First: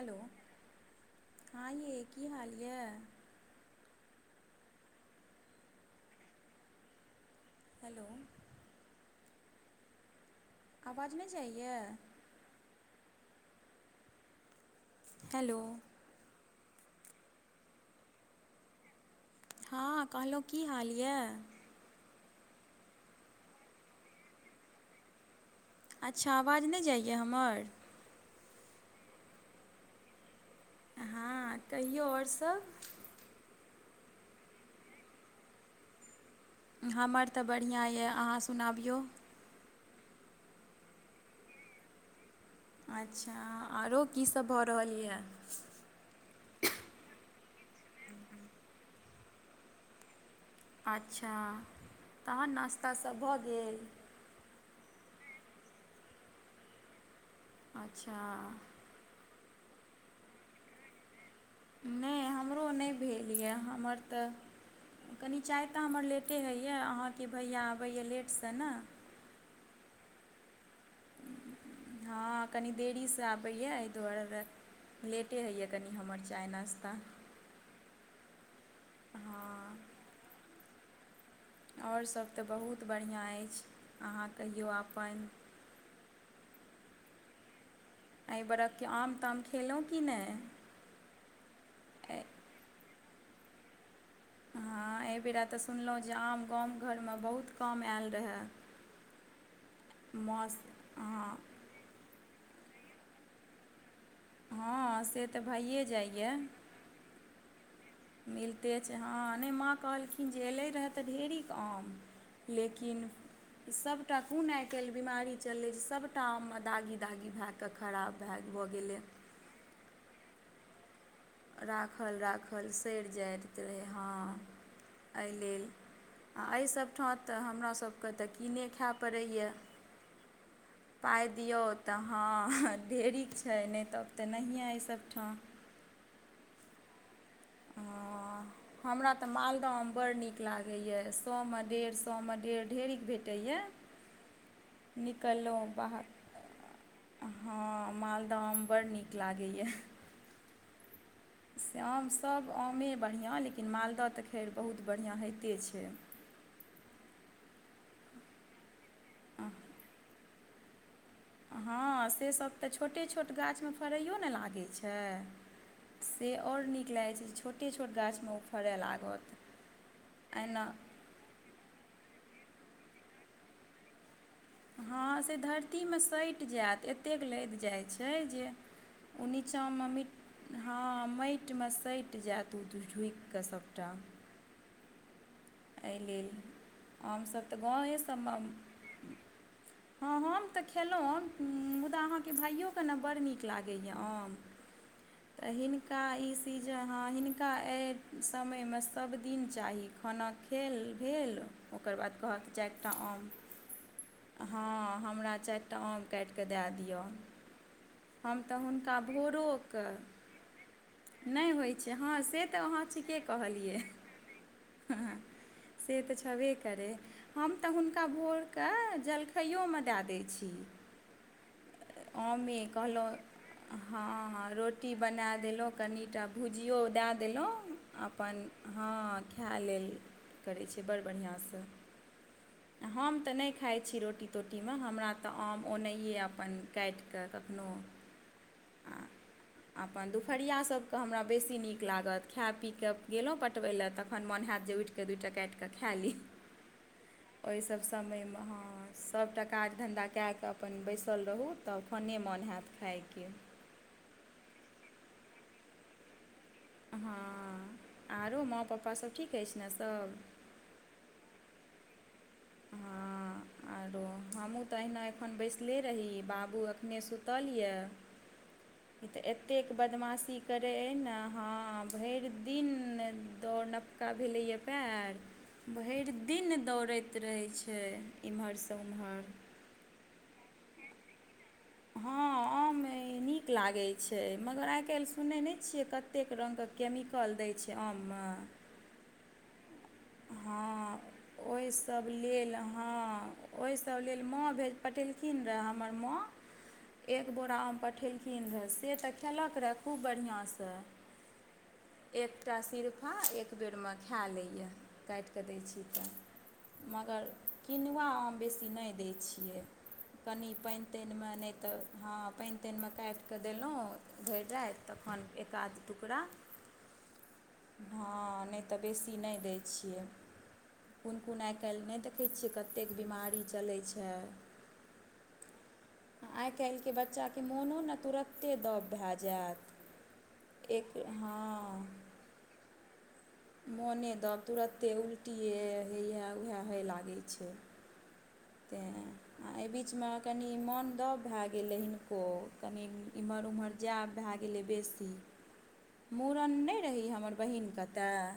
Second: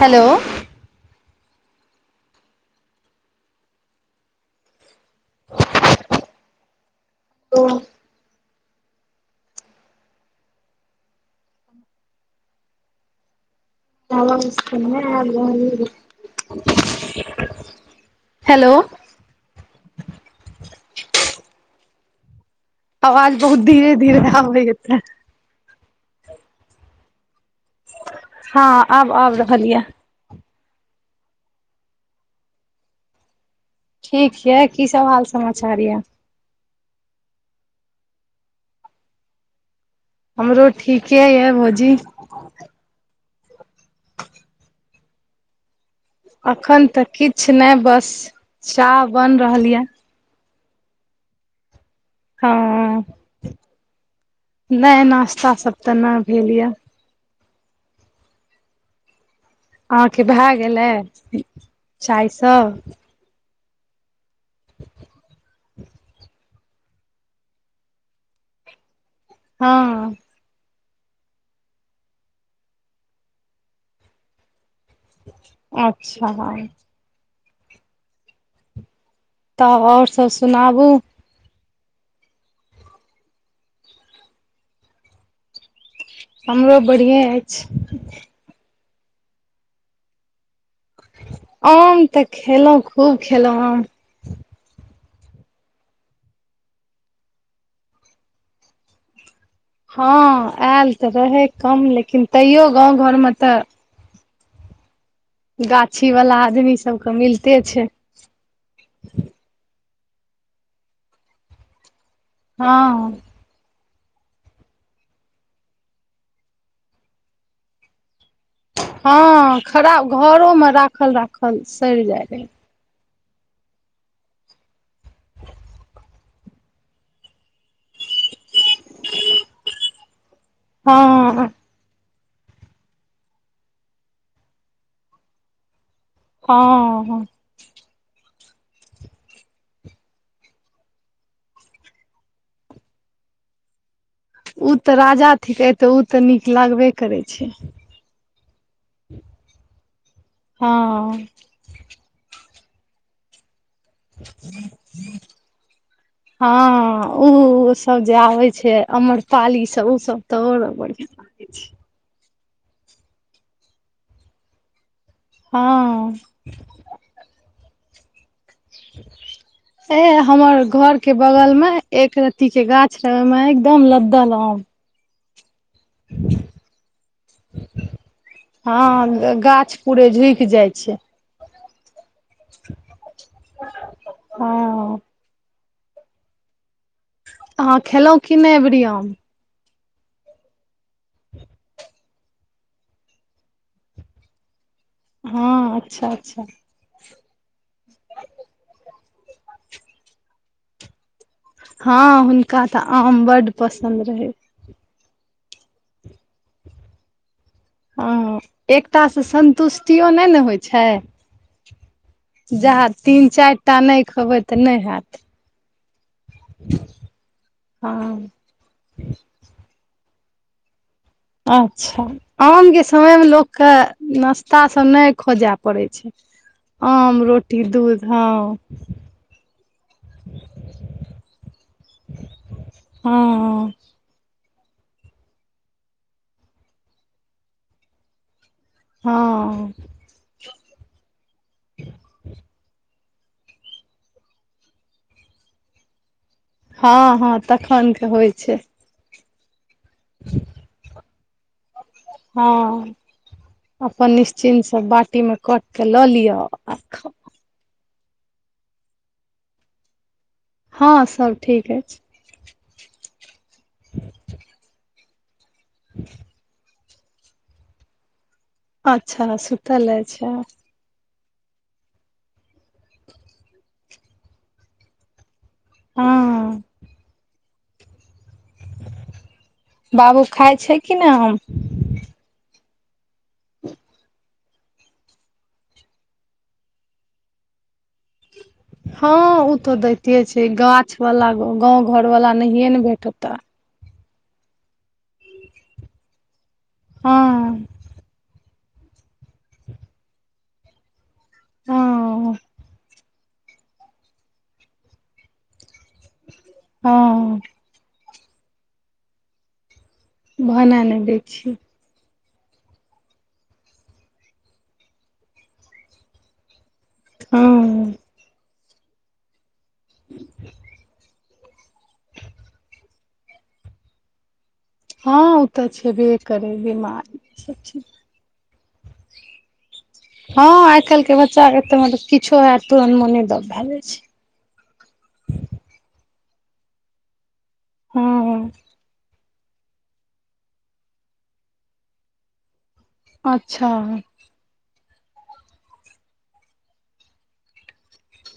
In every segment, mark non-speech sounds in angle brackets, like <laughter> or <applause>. Hello ये ओ hello आवाज नहि जाइए हेलो हेलो हँ कहलहुँ की हाल यऽ। आवाज बहुत धीरे धीरे आबय ये अच्छा आवाज नहि जाइए हमर। हँ आब आबि रहल यऽ। हँ कहियौ आओर सभ ठीकछैकी सब हाल समाचार ये। हमर तऽ बढ़िआँ यऽ अहाँ सुनाबियौ। हमरो ठीके यऽ भौजी। ओ अच्छा आरो कीसभ भऽ रहल यए। अखन तऽ किछु नहि बस चाह बन रहल ये। अच्छा तहन नास्ता हँ सब भऽ गेल। नहि नाास्ता सब तऽ नहि भेल यऽ अच्छा। अहाँके भए गेलै नहि चाय हमरो नहि स-ब भेल यऽ हमर तऽ- कनी चाय तऽ हमर लेटे होइएा अहाँके भैया अबैया लेटसँ ने। हँ। हँ कनी देरीसँ आबैए एहि दुआरे। लेटे होइए कनि हमर अच्छा चाय हँ नाश्ता। हँ तऽ आओर सब सुनाबू। आओर सभ तऽ बहुत बढ़िआँ अछि अहाँ कहियो अपन। हमरो बढ़िेँक्षये अछि। एहि बर्कके आम ताम खेलहुँ किी नहि। आम तऽ खेलहुं खूब खेलौं आम। हँ एहिबेर तऽ सुनलहुँ जे आम गाम घरमे बहुत काम आयल रहय। ? हँ आयल तऽ रहै कम लेकिन तैयो गाँव घरमे तऽ। हँ से। तऽ भइए गाछी वाला जाइए आदमी सबके मिलते छै। मिलते छै हँ नय माँ कहलखिन जे एलै रहए तऽ ढेरिक आम। हँ लेकिन। सबटा कुन आइ काल्हि बीमारी चललै जे सबटा आम मे दागी दागी भए के खराब भए भऽ गेलै। हँ खराब घरो मे राखल राखल। सड़ि राखल जाइ रहै राखल स। सरि जाइत रहै हँ अहि लेल एहि सब हँ तऽ हमरासकेँ तऽ कीने खै पड़ैए। पाइ हँ दियौ तऽ हँ ढेरिक छै नय तऽ तऽ नहिए अय सब ठाम। हँ हँ। हँ। हमरा तऽ मालदह आम बड़ नीक लागैए सौमे डेढ़ सौमे डेढ़ ढेरिक भेटैए। <inaudible> उ तऽ राजा निकललहुँ थिकै तऽ उ बाहर तऽ नीक लागबे करै छै। हँ मालदह आम बड़ नीक लागैए। हँ। से आमसभ आमे बढ़ियाँ लेकिन मालदह तऽ खैर बहुत बढ़ियाँ होइते छै। हँ उ ओ सब जे आबे छै अम्रपाली सब ओसभ। तऽ आओर बढ़ियाँ। हँ से सभ तऽ छोटे छोट गाछमे फड़ैयो न लागै छै। हँ से आओर नीक लागै छै छोटे छोट गाछ मे ओ फड़य लागत ए हमर एहिना घर- के बगल मे एक रति के गाछ रहे ओ मे एकदम लद्दल आम हँ से धरतीमे सटि जायत एतेक लदि जाइ छै जे उ हँ निचां गाछ मे पूरे मिट झुकि जाइ हँ छै माइट टिमे सटि जायत ओ झुकिकऽ सभटा। हँ। एहि लेल हमसभ तऽ अहाँ गाँवे खेलहुँ सबमे। कि नहि अबरी आम हँ हम तऽ खेलहुँ आम मुदा अहाँके भाइयो के न बड़ नीक लागैए आम। तऽ हँ हिनका अच्छा ई अच्छा सिज। जे हँ हिनका एहि समयमे सभ दिन चाही खाना खेल भेल। ओकर बाद हँ कहत हुनका तऽ चारिटा आम। बड्ड पसन्द रहै हँ हमरा चारिटा आम काटिकऽ दए दिअ। हँ हम तऽ हुनका एकटासँ सन्तुष्टियो नय ने होइ छै। नय होइ छै हँ से तऽ अहाँ जहाँ ठीके तीन चारि कहलियै। टा नय खेबै तऽ नय हैत। से तऽ छबे करै हम तऽ हुनका हँ भोर के जलखैयो मे दए दै छियै। अच्छा ओमे आमके कहलौं समयमे लोकके हँ नाश्ता सब रोटी नहि बना खोजय देलौं पड़ै छै कनिटा। भुजियो दए आम देलौं रोटी दूध अपन हँ हँ खै लेल। करै छै बड़ बढ़ियाँसँ। <inaudible> आ हम तऽ नय खाइ छी रोटी। तोटीमे हमरा तऽ आम ओनाहिए अपन काटि कऽ कखनो। हँ। अपन दुपहरिया सबके हमरा बेसी नीक लागत खै पी कऽ गेलो पटबै लए तखन मोन हैत जे उइठ कऽ के दूटा कइट कऽ खै ली हँ हँ ओइ सब तखन के होइ समयमे छै हाँ सभटा काज धन्धा के कऽ अपन बैसल रहू तखने मोन हैत हँ खाइके अपन निश्चिन् से बाटी मे कक लऽ लिअ। आ खाउ अहँ आरो माँ पप्पा सभ ठीक अइछ ने सब हँ सब ठीक ऐछ हँ आरो हमहूँ तऽ एहिना एखन बैसले रही बाबू एख अपने सुतल य नइ तऽ अच्छा ऐतेक सुतल अछि बदमासी करे ्रे न हँ भैर दिन दौ नवका भेलैय पएर भैर दिन हँ दौड़ैत रहै छै एम्हरसँ ओम्हर बाबू खााय छै कि नय आम हँ आम नीक लागै छै मगर आइ काइल सुनै नइ छियै कतेक रङ्गके केमिकल दै छै आममे हँ ऊ तऽ दैते छै गाछ हँ वाला गाँंव घर वाला नहिये ने भेटता ओहि सब लेल माँ भेज पटेलखिन रहऽ हमर माँ एक बोरा हँ आम पठेलखिन रहए से तऽ खेलक रहए खूब बढ़िआँ स हँ एकटा सिरफा एक बेरमे खा लैए काईट कऽ दै छी तऽ मगर हँ किनुआ आम बेसी नय दै छियै कनि भने पइन नहि तइन दै मे नय छियै तऽ हँ पइन तइन मे काइट कऽ देलु भेर राइत तखन एकाध टुकड़ा हँ हँ नइ तऽ बेसी नइ दै छियै कोन कोन आइ काइल नय देखै छियै कतेक बमारी चलै छै हँ ओ तऽ छेबे आइ करै काइलके बिमारी बच्चाके सब छै मोनो ने तुरत्ते दब भेए जायत हँ आइ काल्ह के बच्चा तुरंत किछो हैत तुरन्त मोने दब भए जाइ छै मोने दब तुरन्ते उल्टियए हए उएह होइ लागैत छै हँ तैँ आ एहि बीचमे कनि मन दब भऽ गेलै हिनको कनि एम्हर अच्छा ओम्हर जाएब भए गेलै बेसी मूड़न नइ रही हमर बहिन क अतय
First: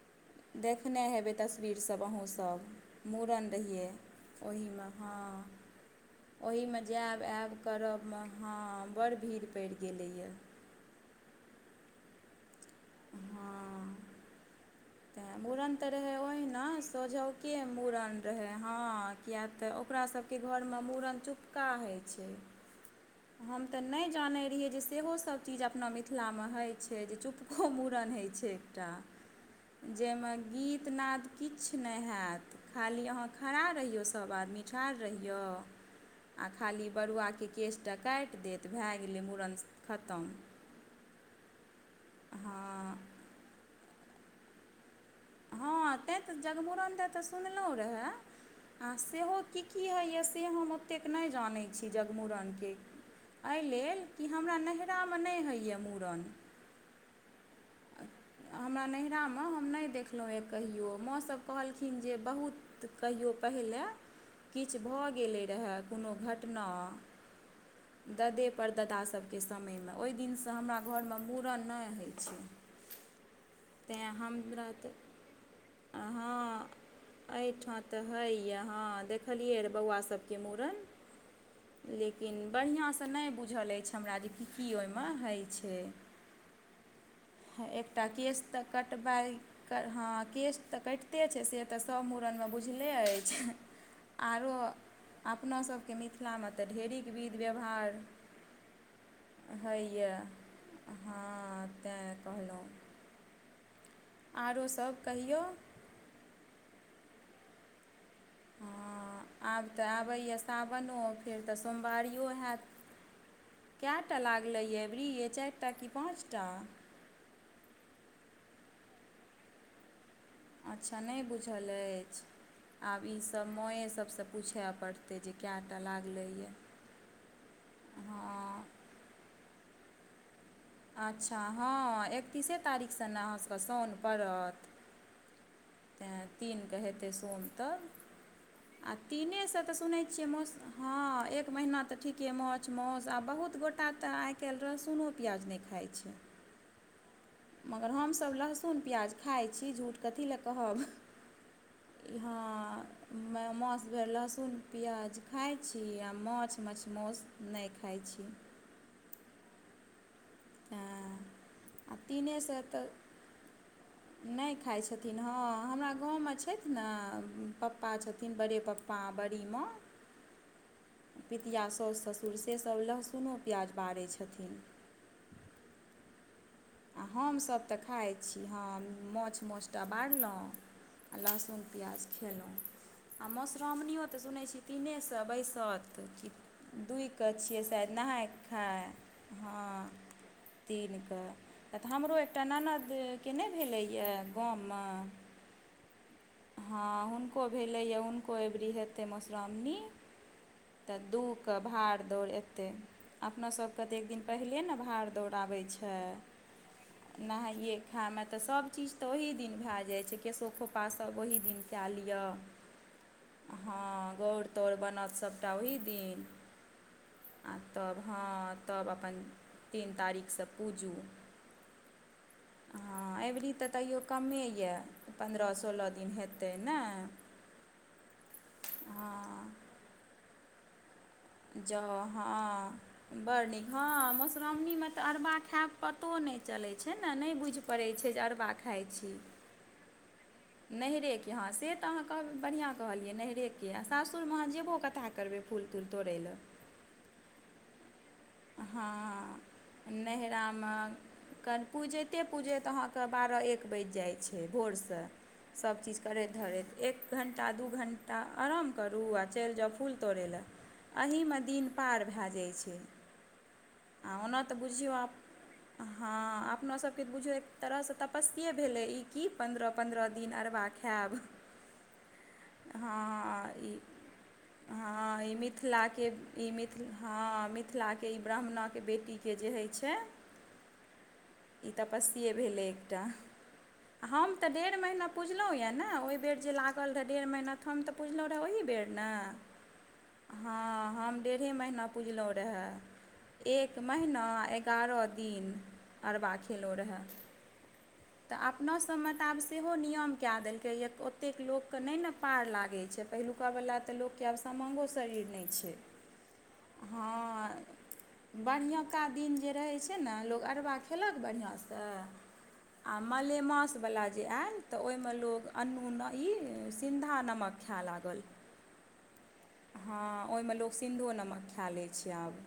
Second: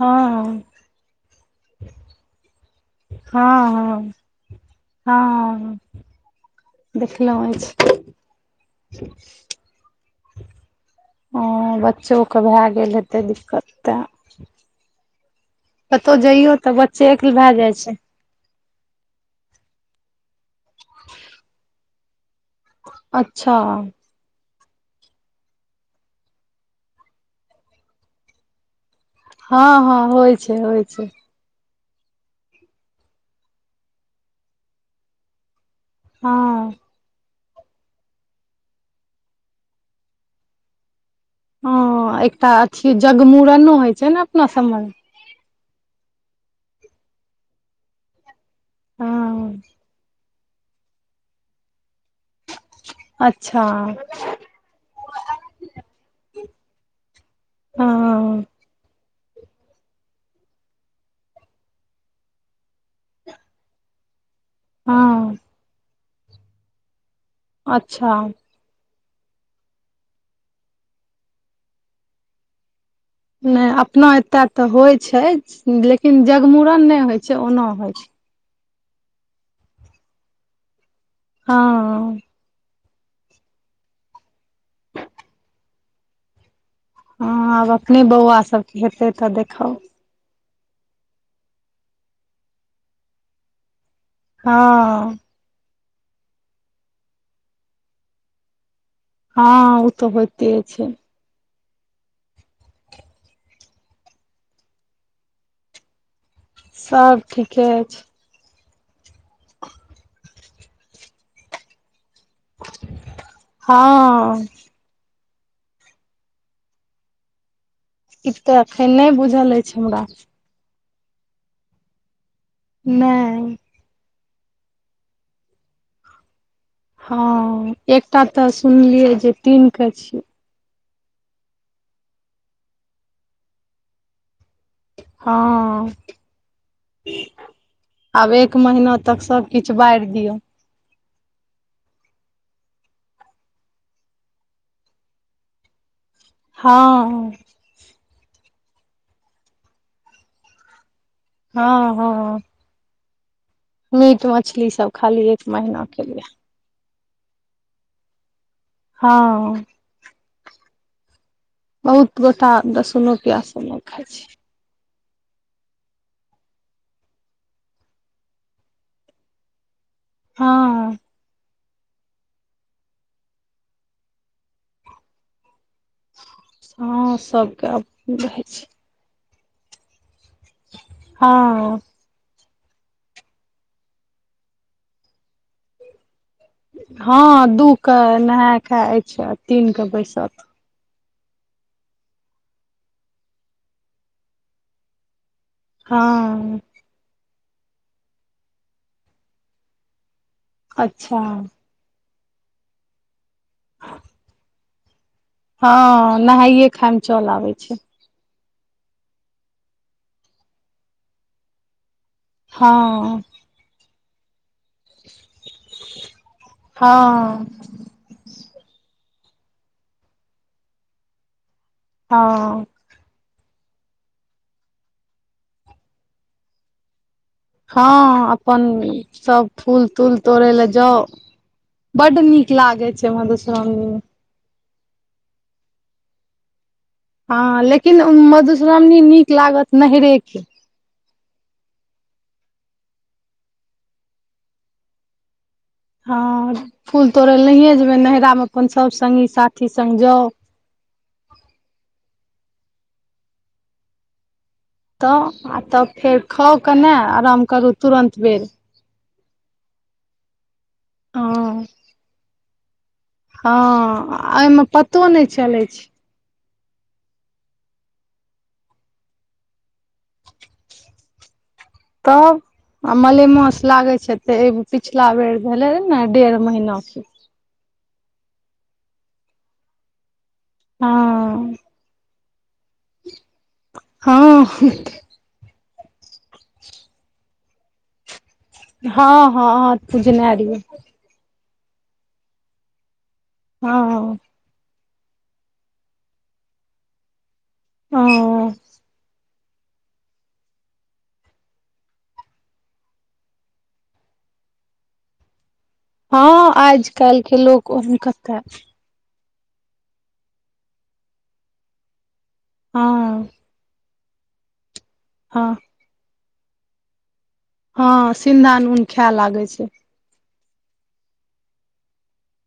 हँ देखने हेबै तस्वीर सभ अहूँसभ मूड़न हँ रहियै हँ ओही म हँ ओहीमे जायब देखलहुँ आयब अछि करबम हँ बड़ भीड़ पैड़ गेलैए हँ बच्चोक भाए गेल हेतै दिक्कत हँ तैं मूड़न तऽ रहे ओहिना भए सोझउके जाइ मूड़ छै ड़न रहै हँ किया तऽ ओकरा सबके घरमे मूड़न चुपका होइ छै अच्छा हम तऽ नय जानै रहियै जे सेहो सभ चीज अपना मिथिलामे होइ छै जे चुपको मूड़न होइ छै एकटा हँ हँ जाइमे होइ छै होइ गीत छै नाद किछ नय हैत खाली अहाँ खड़ा रहियौ सभ आदमी ठाढ़ रहियो हँ आ खाली बरुआके केसटा काइट देत भै गेलै मूड़न खतम हँ एकटा हँ अथी जगमूड़नो होइ छै ने अपना सबमे हँ तैं तऽ जगमुरन दऽ तऽ सुनलौं रहए आ सेहो हँ की की होइए से हम ओतेक नै जनै छीयै जगमुड़न एहि अच्छा लेल कि हमरा नैहिरामे नै होइए मूड़न हँ हमरा नैहरामे हम नै देखलौं एक कहियो माँसब कहलखिन जे बहुत तऽ कहियो पहिलए किछु भऽ हँ गेलै रहय कोनो घटना अच्छा ददे परदादा सबके समयमे ओई दिनसँ हमरा घरमे मूड़न नै होइ छै नै तेँ अपना एतत हमरा तऽ होय छै लेकिन हँ जगमूड़न नै होय छै ओना एहिठाम होय तऽ है या हँ देख देखलिरए बउआ सबके मुड़न हँ लेकिन बढिया स से नै बुझल अछि हमरा जे कि की ओहिमे होइ छै हँ ह आब अपने एकटा केश बौआ तऽ सबके हेतै तऽ कटबाइ देखब हँ केश तऽ कटि- कते छै से तऽ सब मूड़नमे बुझले अछि आरो हँ अपना सब के मिथिलामे तऽ ढेरिक विध व्यवहार हँ उ होइए तऽ होइते छै हँ तैँ कहलौं आओरो सब कहियौ सब ठीके छै हँ आब तऽ आबैए सावनो फेर तऽ सोमवारियो होयत कएटा हँ लागलै अबरी चारि चारि टा कि पाँच टा ई तऽ अखन नै बुझल अछि हमरा अच्छा नै बुझल अछि आब ईसब नहि माँ सबसँ पूछए पड़तै जे कएटा लागलैएऽ या हँ एकटा तऽ सुनलियै जे तीन के छियै अच्छा हँ एकतीसे तारीखसँ ने अहाँसबके साउन पड़त हँ तैँ तीनक हेतै सोम तब आब एक आ महीना तक तीनेसँ सबकिछु तऽ सुनै बारि छियै दियौ मौस हँ एक महिना तऽ ठीके मौछ मासु आ बहुत गोटा तऽ आइकाल्हि रहसुनो प्याज नै खाइ छै हँ मगर हमसब लहसुन प्याज खाइ छी झूठ कथीलए कहब हँ मे मो द बेर मीट लहसुन मछली सब प्याज खाली एक खाइ छी महीना के आ लिए माछ मछ मौस नै खाइ छी हँ तैं बहुत गोटा दहसुनो प्यास सब नै खाइ छै नै खाइ छथिन हँ, हमरा गाँवमे छथि ने पप्पा छथिन बड़े पप्पा पाँ बरीमे हँ। पितिया साउसु ससुर सेसब लहसुनो प्याज बारै छथिन। आ हँ हमसब सबके तऽ आब खाइ रहै छी छै हँ माछ मौस टा बारलौं आ लहसुन हँ प्याज खेलौं आ मधुश्रावणियओ तऽ सुनै छीयै तीने स बैसत की दुइ कऽ हँ छियै दू शायद के नहाय खाय अछि आ तीन के हँ बैसत दिनक कऽ तऽ हमरो एकटा ननदके नहि भेलैए गाममे।। हँ। हँ हुनको भेलैया हुनको अबरी हेतै मधुश्राावणी। तऽ अच्छा दूहकेऽ भाड़ दौड़ एतै अपनासभके तऽ एक दिन पहिनेे ने भाड़ दौड़ै। दौड़ाबै छै हँ नहाइए खायमे चल आबै नहाइे। छै खायइमे तऽ सभ चीज तऽ ओहि दिन भए जाइ छै केशो खोपास सब ओहि दिन कए लिअ। हँ।। हँ गौर तौउर बनत सभटा ओही दिन हँ आ। तब हँ तब अपन तीन तारीखसँ पूजू। हँ।। हँ अबरी तऽ तैयो क्मे यऽ पन्द्रह सोलह दिन हेतै ने। हँ अपन सब हँ फूल तूल तोड़य लए जाउ। जाउ बड नीक लागे छै हँ बड़ नीक मधुश्रावणी हँ मे मधुश्रावणीमे तऽ अरबा खायब पड़। कतो नहि चलैत छै ने नहि हँ बुझि पड़ैत छै जे अरवा खाइ छी। नहि हर कि। नैरेके हँ से तऽ अहाँ बढ़िआँ कहलियै नैहरेके आ सासुरमे अहाँ जेबो कथा करबै। फूल तूल तोड़ै ल। हँ फूल तोड़ै लए नहिए जेबै नैरामे अपन सभ सङ्गी साथी सङ्ग जाउ। क पूजैते पूजैत अहाँके बारह एक बाजि जाइ छै भोर। से तऽ आ सब तब चीज फेर करैत खाउ धरैत कने एक आराम घण्टा दू करू घण्टा तुरन्त बेर आराम। करू आ चलि जाउ फूल तोड़य लऽ एहिहमे हँ दिन पार भए जाइ छै।। आ हँ ओना तऽ एहिमे बुझियौ पतो आब नहि चलैत छै।। हँ अपना सबके तऽ बुझिय एक तरहसँ तपस्ये भेलै ई कि पन्द्रह पन्द्रह दिन अरबा खायब। <inaudible> तब। आ हँ मलेमास ई लागै छै तऽ एगो पिछिला हँ ई बेर भेलै रह ने मिथिलाके डेढ़ ई मिथिल महीनाके। हँ मिथिलाके ई ब्राह्मणाके बेटीके जे होइत छै। हँ।। ई तपस्ये भेलै एकटा हम हँ तऽ हँ डेढ़ मना। पुझलहुॅँ यऽ ने ओहि बेर जे लागल रहै डेढ़ महीना तऽ हम तऽ। हँ हाथ पुजने रहियै हां हम। डेढ़े महिना पुजलहुँ रहए। एक हँ महीना एगारह दिन अरवा खेलहुँ रहए। तऽ हँ अपोसँ बता आब। सेहो नियम कए देलकै ओतेक लोकके नहि ने पार लागै छै पहिलुका वला तऽ लोक। किियाब समामङ्गो शरीर नहि छै।। हँ आज कल्हिके लोक। बढ़िियँका दिन जे रहैत छै ने लोक अरवा खेलक बढ़िआँसँ। आ हँ मलेमास वला जे आयल तऽ ओहिमे ल हँ अ। ई सिन्धा नमक। खाए हँ लागल सिन्दा नून खाय लागैत छै।। हँ ओहिमे ल सिन्धो नमक खा लै छै आब।।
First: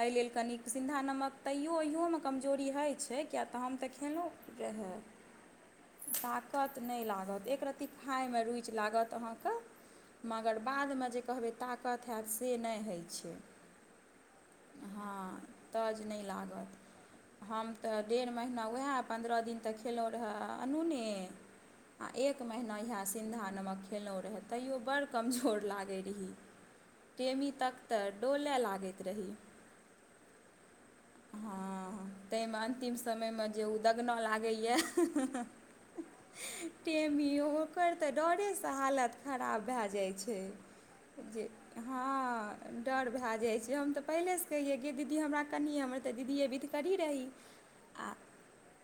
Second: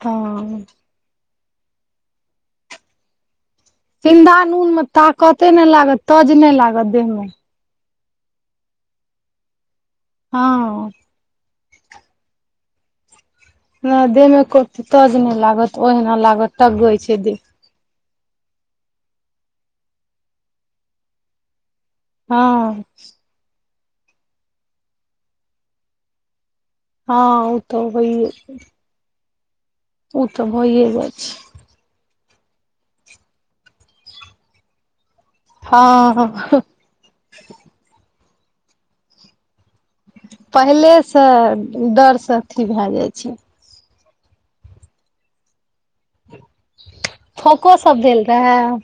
एहि लेलेल कनी हँ सिन्धा नमक तैयो ओहिओमे कमजोरी होइत छै।। किया तऽ हम तऽ सिन्धा खेलहुँं नून मे रहै ताकते नहि लागत तज ताकत लागत देह नहि मे लागत एकरत्ती।। खाायमे रूचि लागत अहाँके मगर हँ बादमे जे कहबै।। ताकत हैत से नहि होइ छै।। नहि देहमे को हँ तज नहि लागत तज ओहिना नहि लागत टगई छै देह। हम तऽ डेढ़ महिना वएह पन्द्रह दिन तक खेलहुँ रहऽ अनूने। आ एक हँ महिीना इएह सिन्धा नमक खेललहुँ रहथि। तैयो बड़ कमजोर लागै रही हँ प्रेमी ओ तक तऽ होइये डोलय लागैत रही।। ओ तऽ भइये जाइ छै।। हँ, ताहिमे अन्तिम समयमे जे ओ दगना लागैए। हँ तमओो। पर ते डरे से हालत खराब भय जायत। क पहिलेसँ छी। डरसँ अथी भए जाइ छै पहिलेसँ कहिै ग दीदी हमरा कनि हमर तऽ दीदीे बीध करी रही फोको सब भेल आओर।। रहै